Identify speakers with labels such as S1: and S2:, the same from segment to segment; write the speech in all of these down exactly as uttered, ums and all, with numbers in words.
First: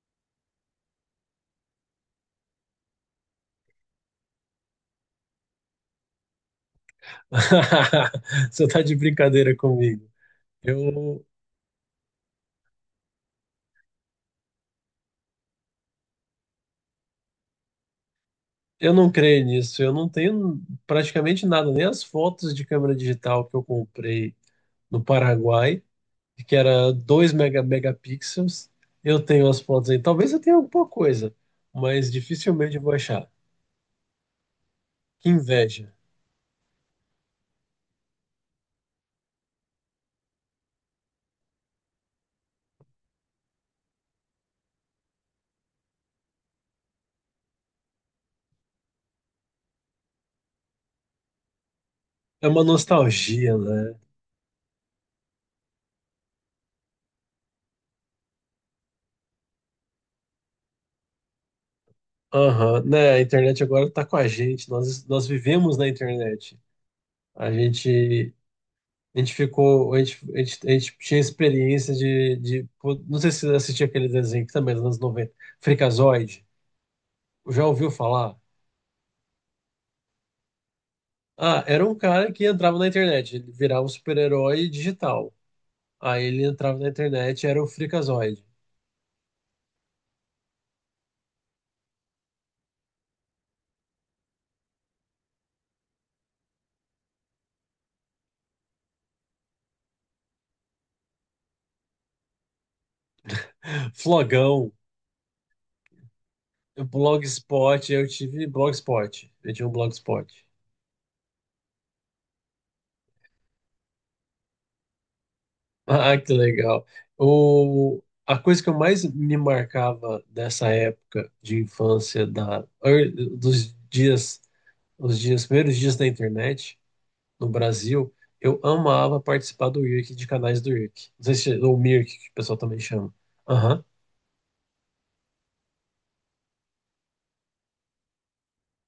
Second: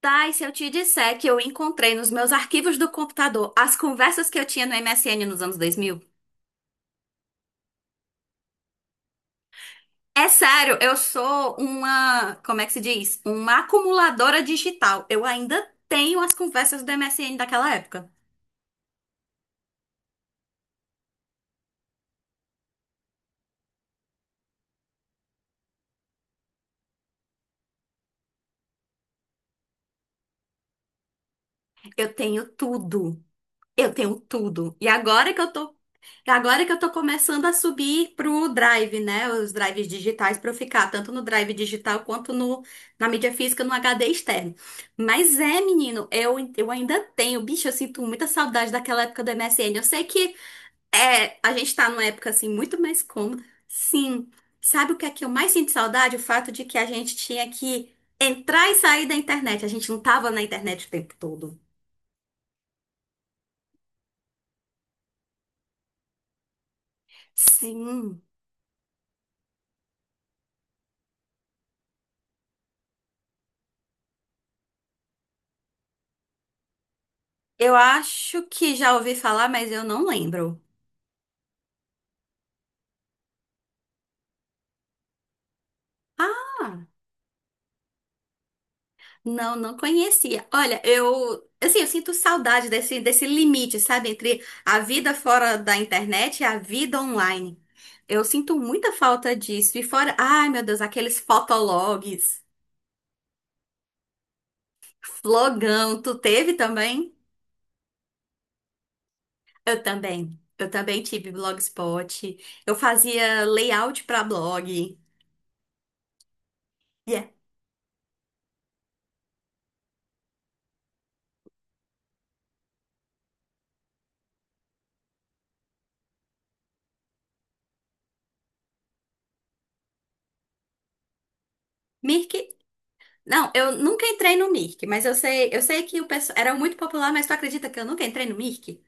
S1: Tá, e se eu te disser que eu encontrei nos meus arquivos do computador as conversas que eu tinha no M S N nos anos dois mil?
S2: Você tá de brincadeira comigo.
S1: É sério, eu
S2: Eu,
S1: sou uma, como é que se diz? Uma acumuladora digital. Eu ainda tenho as conversas do M S N daquela época.
S2: eu não creio nisso. Eu não tenho praticamente nada, nem as fotos de câmera digital que eu comprei no Paraguai, que era dois mega, megapixels. Eu tenho as fotos aí. Talvez eu tenha alguma coisa, mas
S1: Eu tenho
S2: dificilmente eu vou
S1: tudo.
S2: achar.
S1: Eu tenho tudo. E
S2: Que
S1: agora que eu tô
S2: inveja.
S1: Agora que eu tô começando a subir pro Drive, né? Os drives digitais pra eu ficar, tanto no Drive digital quanto no, na mídia física, no H D externo. Mas é, menino, eu, eu ainda tenho, bicho, eu sinto muita saudade daquela época do M S N. Eu sei que é, a gente tá numa época
S2: É
S1: assim
S2: uma
S1: muito mais cômoda.
S2: nostalgia, né?
S1: Sim. Sabe o que é que eu mais sinto saudade? O fato de que a gente tinha que entrar e sair da internet. A gente não tava na internet o tempo todo.
S2: Aham, né? A internet agora tá com a gente. Nós, nós vivemos na internet. A
S1: Sim.
S2: gente A gente ficou, a gente, a gente, a gente tinha experiência de, de, pô, não sei se você assistiu aquele desenho que também é dos anos noventa. Freakazoid. Já
S1: Eu
S2: ouviu falar?
S1: acho que já ouvi falar, mas eu não lembro.
S2: Ah, era um cara que entrava na internet, ele virava um super-herói digital. Aí ele entrava
S1: Ah,
S2: na internet, era o Freakazoid.
S1: não, não conhecia. Olha, eu, assim, eu sinto saudade desse, desse limite, sabe, entre a vida fora da internet e a vida online. Eu sinto muita falta disso. E fora, ai, meu Deus, aqueles fotologs,
S2: Flogão,
S1: flogão, tu teve também?
S2: Blogspot, eu tive Blogspot. Eu tinha um
S1: Eu também.
S2: Blogspot.
S1: Eu também tive Blogspot. Eu fazia layout pra blog.
S2: Ah, que legal.
S1: Yeah.
S2: O, a coisa que eu mais me marcava dessa época de infância, da, ear- dos dias os dias, primeiros dias da internet no Brasil, eu amava participar do I R C, de canais do I R C. Não sei se, ou M I R C, que o
S1: Mirk?
S2: pessoal também chama.
S1: Não, eu
S2: Aham.
S1: nunca entrei no Mirk, mas eu sei, eu sei que o pessoal era muito popular, mas tu acredita que eu nunca entrei no Mirk?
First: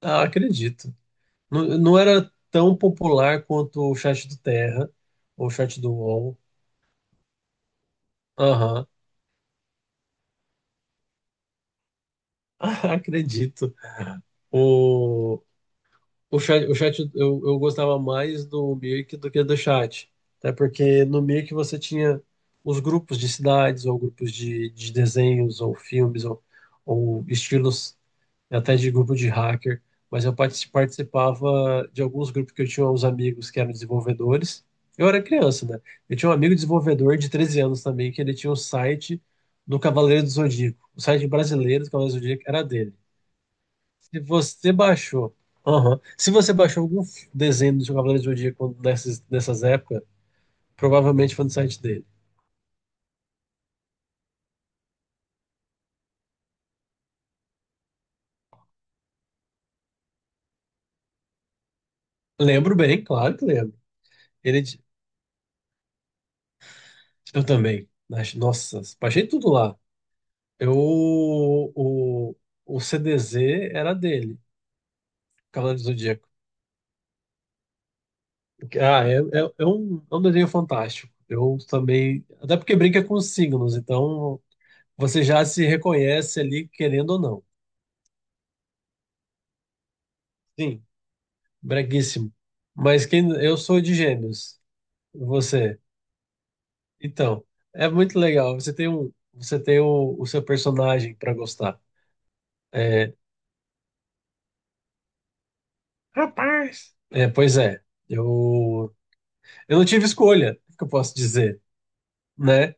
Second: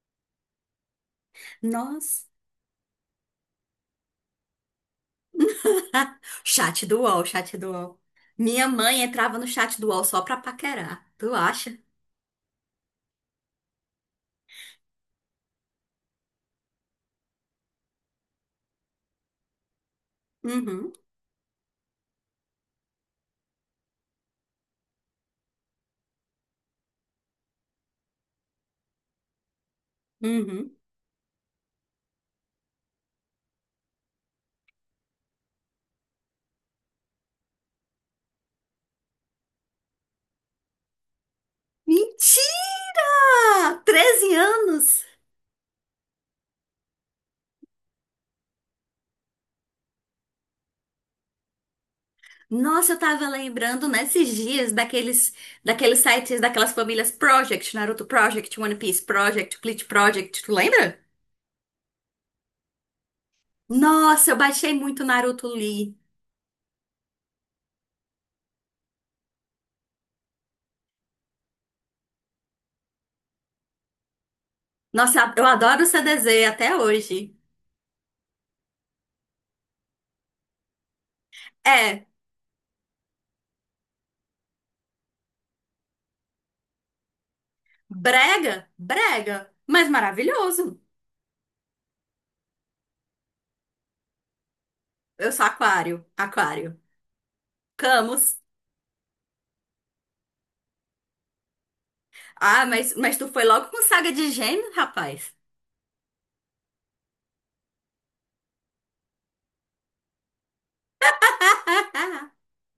S2: Ah, acredito. Não, não
S1: Nossa.
S2: era tão popular quanto o chat do Terra, ou o chat do U O L.
S1: Chat do U O L, chat do U O L. Minha
S2: Aham.
S1: mãe entrava no chat do U O L só pra paquerar. Tu acha?
S2: Ah, acredito. O, O chat, o chat eu, eu gostava mais do Mirk do que do chat. Até
S1: Uhum,
S2: porque no Mirk você tinha os grupos de cidades, ou grupos de, de desenhos, ou filmes, ou, ou estilos, até de grupo de hacker. Mas eu partic-
S1: uhum.
S2: participava de alguns grupos que eu tinha uns amigos que eram desenvolvedores. Eu era criança, né? Eu tinha um amigo desenvolvedor de treze anos também, que ele tinha um site do Cavaleiro do Zodíaco. O site brasileiro do Cavaleiro do Zodíaco era dele.
S1: Mentira!
S2: Se
S1: Treze
S2: você
S1: anos!
S2: baixou. Aham. Se você baixou algum f- desenho do seu Cavaleiro do Zodíaco nessas, nessas épocas, provavelmente foi no site dele.
S1: Nossa, eu tava lembrando nesses dias daqueles, daqueles sites, daquelas famílias Project, Naruto Project, One Piece Project, Bleach Project, tu lembra?
S2: Lembro bem, claro que lembro.
S1: Nossa, eu
S2: Ele,
S1: baixei
S2: di-
S1: muito Naruto Lee.
S2: eu também. Nas Nossa, baixei tudo lá. Eu, o, o C D Z era dele,
S1: Nossa, eu
S2: Cavaleiro
S1: adoro
S2: do
S1: o
S2: Zodíaco.
S1: C D Z até hoje.
S2: Ah, é, é, é um, é um desenho fantástico. Eu
S1: É,
S2: também. Até porque brinca com os signos, então você já se reconhece ali, querendo ou não.
S1: brega, brega, mas maravilhoso.
S2: Sim, breguíssimo. Mas quem, eu sou de Gêmeos.
S1: Eu sou
S2: Você.
S1: aquário, aquário.
S2: Então, é muito
S1: Camus.
S2: legal. Você tem um, você tem o, o seu personagem para gostar.
S1: Ah, mas,
S2: É,
S1: mas tu foi logo com saga de gêmeos, rapaz.
S2: Rapaz! é, pois é. Eu, eu não tive escolha, o que eu posso dizer, né?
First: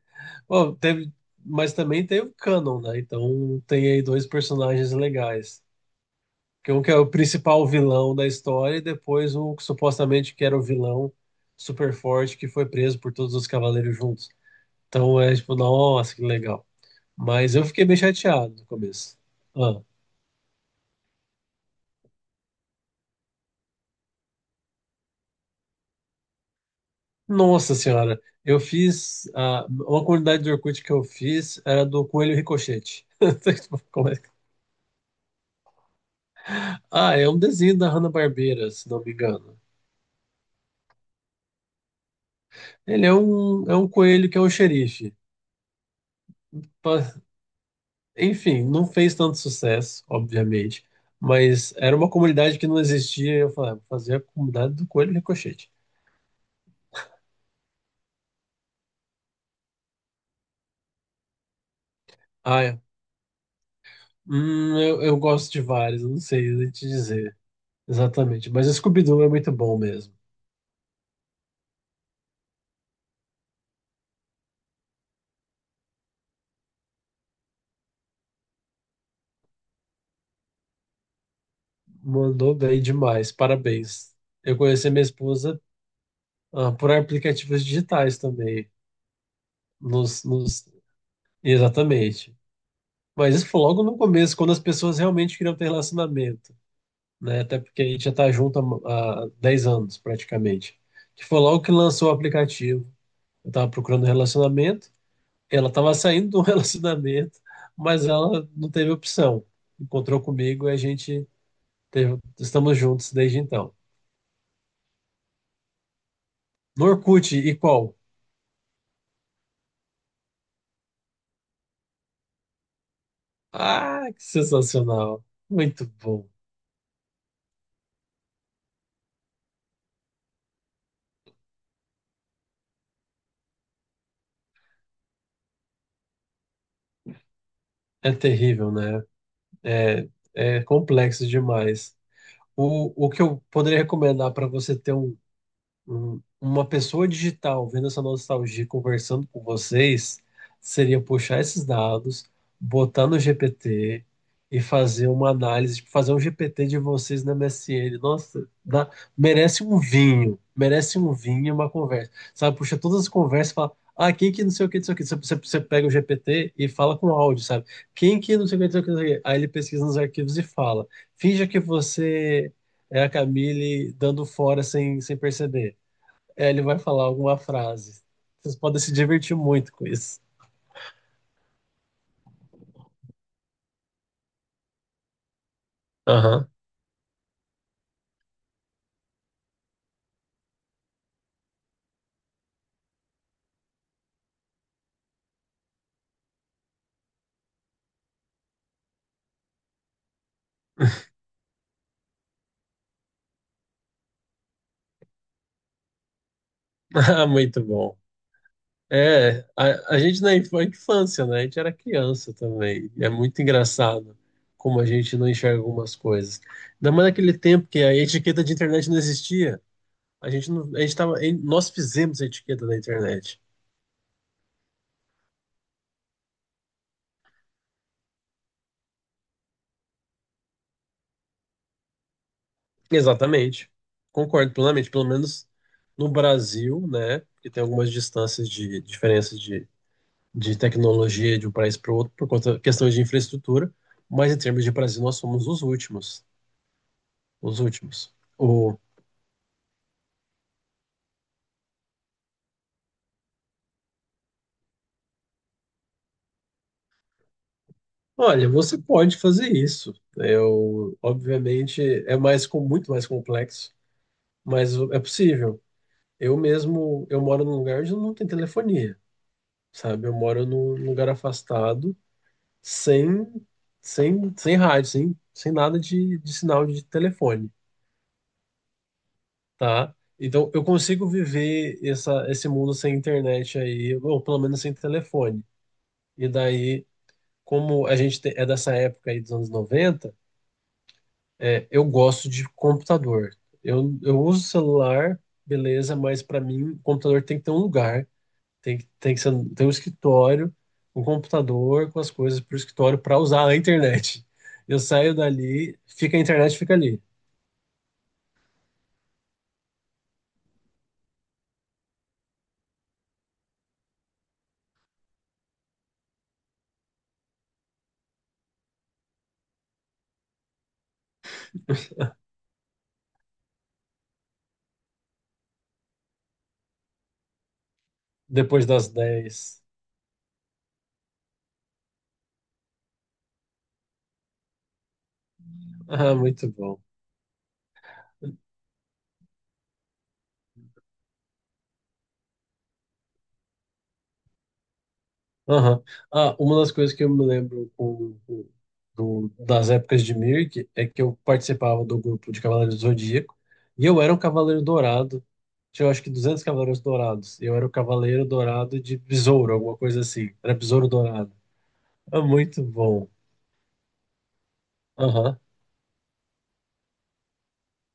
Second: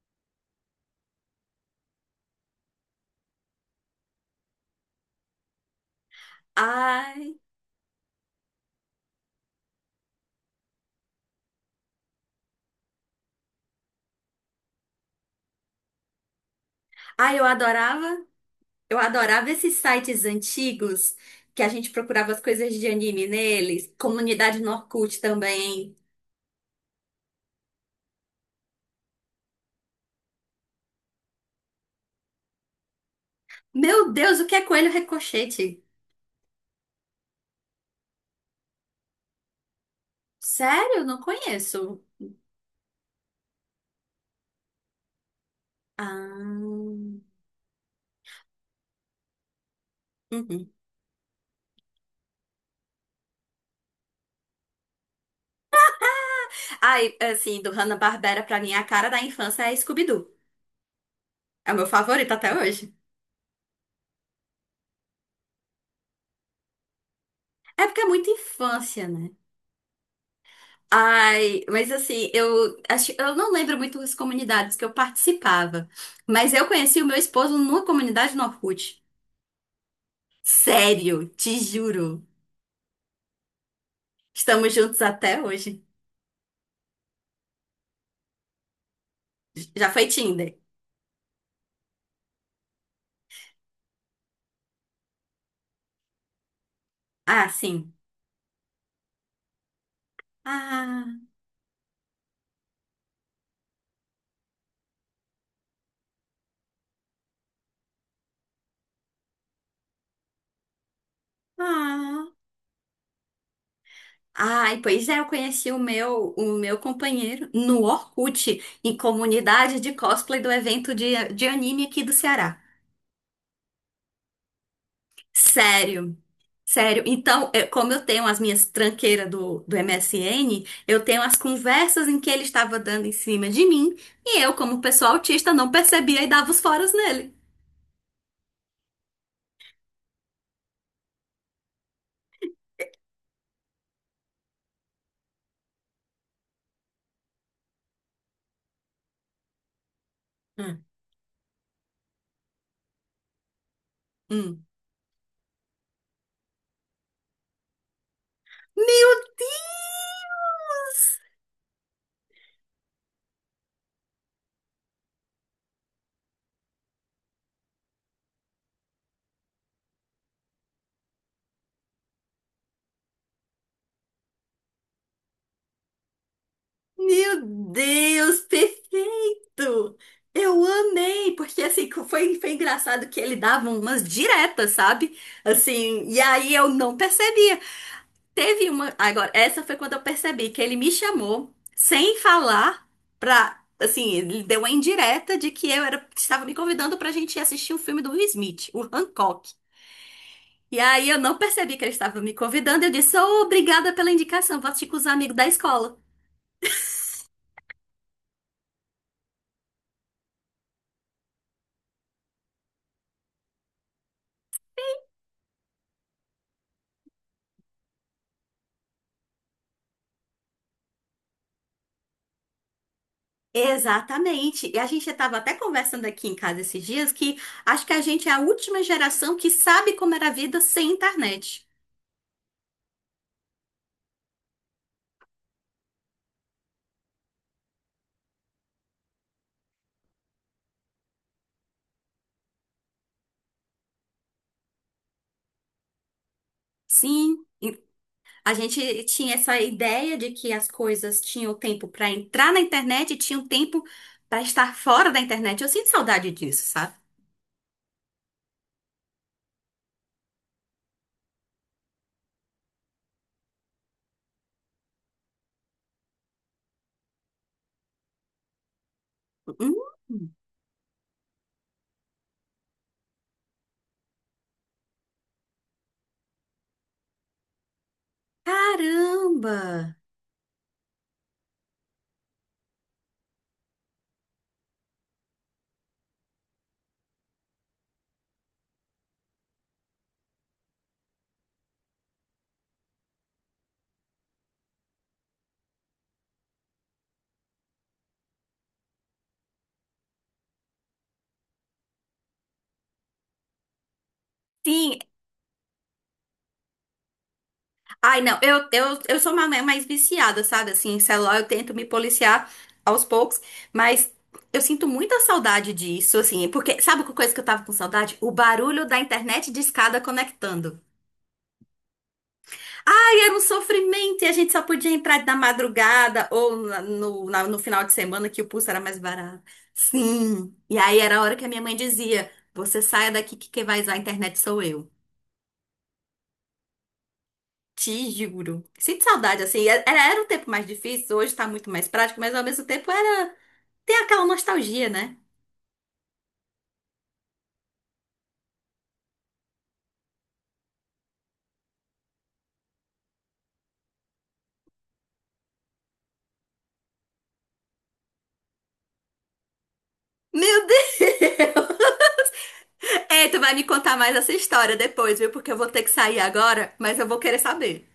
S2: Bom, teve, mas também tem o canon, né? Então tem aí dois personagens legais. Que um que é o
S1: Ah, Ai,
S2: principal vilão da história e depois o que supostamente que era o vilão super forte que foi preso por todos os cavaleiros juntos. Então é tipo, nossa, que legal.
S1: ai, eu
S2: Mas eu fiquei bem
S1: adorava,
S2: chateado no
S1: eu
S2: começo.
S1: adorava esses
S2: Ah,
S1: sites antigos que a gente procurava as coisas de anime neles, comunidade no Orkut também.
S2: nossa senhora, eu fiz. Ah, uma comunidade de Orkut que eu fiz era do Coelho Ricochete. Como
S1: Meu
S2: é que-
S1: Deus, o que é Coelho Ricochete?
S2: Ah, é um desenho da Hanna-Barbera, se não me engano.
S1: Sério? Não conheço.
S2: Ele é um, é um coelho que é um xerife.
S1: Ah,
S2: Pa- Enfim, não fez tanto sucesso,
S1: uhum.
S2: obviamente. Mas era uma comunidade que não existia. Eu falei, "Ah, vou fazer a comunidade do Coelho Ricochete."
S1: Ai, assim, do Hanna-Barbera pra mim, a cara da infância é Scooby-Doo. É o meu favorito até
S2: Ah, é.
S1: hoje.
S2: Hum, eu, eu gosto de vários, eu não sei te dizer.
S1: É porque é muita
S2: Exatamente. Mas
S1: infância,
S2: Scooby-Doo é
S1: né?
S2: muito bom mesmo.
S1: Ai, mas assim, eu acho, eu não lembro muito as comunidades que eu participava, mas eu conheci o meu esposo numa comunidade no Orkut. Sério, te juro.
S2: Mandou bem demais. Parabéns. Eu
S1: Estamos
S2: conheci
S1: juntos
S2: minha
S1: até
S2: esposa,
S1: hoje.
S2: ah, por aplicativos digitais também.
S1: Já foi
S2: Nos,
S1: Tinder?
S2: nos... Exatamente. Mas isso foi logo no começo, quando as pessoas realmente queriam ter relacionamento, né?
S1: Ah,
S2: Até porque a
S1: sim.
S2: gente já está junto há, há dez anos, praticamente.
S1: Ah,
S2: Que foi logo que lançou o aplicativo. Eu estava procurando relacionamento, ela estava saindo do relacionamento, mas ela não teve opção. Encontrou comigo e a gente Teve-
S1: ah.
S2: estamos juntos desde então.
S1: Ai, pois é, eu conheci o meu, o meu
S2: No Orkut
S1: companheiro
S2: e
S1: no
S2: qual?
S1: Orkut, em comunidade de cosplay do evento de, de anime aqui do Ceará.
S2: Ah, que sensacional. Muito
S1: Sério,
S2: bom.
S1: sério. Então, eu- como eu tenho as minhas tranqueiras do, do M S N, eu tenho as conversas em que ele estava dando em cima de mim, e eu, como pessoa autista, não percebia e dava os foras nele.
S2: É terrível, né? É é complexo demais. O, o que eu poderia recomendar para você ter um um- uma pessoa digital vendo essa nostalgia, e conversando com vocês,
S1: Hum.
S2: seria puxar esses dados, botar no G P T e
S1: Hum.
S2: fazer uma análise, tipo, fazer um G P T de vocês na M S N. Nossa, dá-
S1: Meu
S2: merece um vinho, merece um
S1: Deus!
S2: vinho e uma conversa. Sabe, puxa todas as conversas e fala. Ah, quem que não sei o que, não sei o que. Você, você você pega o G P T e fala com áudio, sabe? Quem que não sei o que, não sei o que, não sei o que. Aí ele pesquisa nos arquivos e fala. Finja que você é a Camille dando fora sem, sem perceber. É, ele vai falar alguma
S1: Meu
S2: frase.
S1: Deus,
S2: Vocês podem se divertir muito com
S1: perfeito!
S2: isso.
S1: Eu amei, porque assim, foi, foi engraçado que ele dava umas diretas, sabe? Assim, e
S2: Aham.
S1: aí eu não percebia. Teve uma. Agora, essa foi quando eu percebi que ele me chamou sem falar pra. Assim, ele deu uma indireta de que eu era, estava me convidando pra gente ir assistir um filme do Will Smith, o Hancock. E aí eu não percebi que ele estava me convidando. Eu disse, "Ô, obrigada pela indicação, vou assistir com os amigos da escola."
S2: Ah, muito bom. É, a, a gente na inf- infância, né? A gente era criança também. E é muito engraçado como a gente não enxerga algumas coisas. Ainda mais naquele tempo que a etiqueta de internet não existia. A gente não, a gente tava, em- nós fizemos a etiqueta da internet.
S1: Exatamente. E a gente estava até conversando aqui em casa esses dias que acho que a gente é a última geração que sabe como era a vida sem internet.
S2: Exatamente. Concordo plenamente. Pelo menos no Brasil, né? Porque tem algumas distâncias de diferenças de tecnologia de um país para o outro por conta questões de infraestrutura, mas em termos de Brasil nós somos os últimos,
S1: Sim.
S2: os últimos.
S1: A
S2: O,
S1: gente tinha essa ideia de que as coisas tinham tempo para entrar na internet e tinham tempo para estar fora da internet. Eu sinto saudade disso, sabe?
S2: olha, você pode fazer isso. Eu, obviamente, é mais com muito mais complexo, mas é possível. Eu mesmo, eu moro num lugar onde não tem telefonia,
S1: Hum,
S2: sabe? Eu moro num lugar afastado, sem sem sem rádio, sem sem nada de, de sinal de telefone.
S1: caramba!
S2: Tá? Então eu consigo viver essa, esse mundo sem internet aí, ou pelo menos sem telefone. E daí, como a gente te- é dessa época aí dos anos noventa, é, eu gosto de computador. Eu, eu uso celular, beleza, mas para mim, computador tem que ter um lugar, tem, que- tem que ser, tem um escritório, um computador com as coisas para o escritório para usar a internet. Eu
S1: Sim,
S2: saio dali, fica a internet, fica ali,
S1: ai não, eu, eu, eu sou uma mais viciada, sabe? Assim, em celular eu tento me policiar aos poucos, mas eu sinto muita saudade disso, assim, porque sabe que coisa que eu tava com saudade? O barulho da internet de escada conectando. Ai, era um sofrimento e a gente só podia entrar na madrugada ou na- no, na- no final de semana que o
S2: depois
S1: pulso era
S2: das
S1: mais barato.
S2: dez.
S1: Sim. E aí era a hora que a minha mãe dizia: "Você saia daqui que quem vai usar a internet sou eu."
S2: Ah, muito bom.
S1: Te juro. Sinto saudade, assim. Era, era um tempo mais difícil, hoje tá muito mais prático, mas ao mesmo tempo era. Tem aquela nostalgia, né?
S2: Aham. Ah, uma das coisas que eu me lembro com- com- do- das épocas de Mirk é que eu participava do grupo de Cavaleiros do Zodíaco e eu era um Cavaleiro Dourado. Tinha, eu acho que duzentos Cavaleiros Dourados. E eu era o Cavaleiro Dourado de Besouro, alguma coisa assim. Era
S1: Meu
S2: Besouro Dourado.
S1: Deus!
S2: É muito bom.
S1: Ei, tu vai me contar mais essa história depois, viu?
S2: Aham.
S1: Porque eu vou ter que sair agora, mas eu vou querer saber.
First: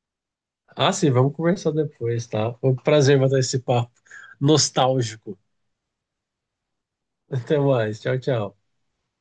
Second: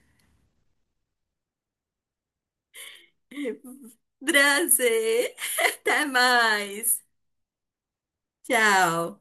S2: Ah, sim, vamos conversar depois, tá? Foi um prazer bater esse papo
S1: Prazer!
S2: nostálgico.
S1: Até mais!
S2: Até mais. Tchau, tchau.
S1: Tchau.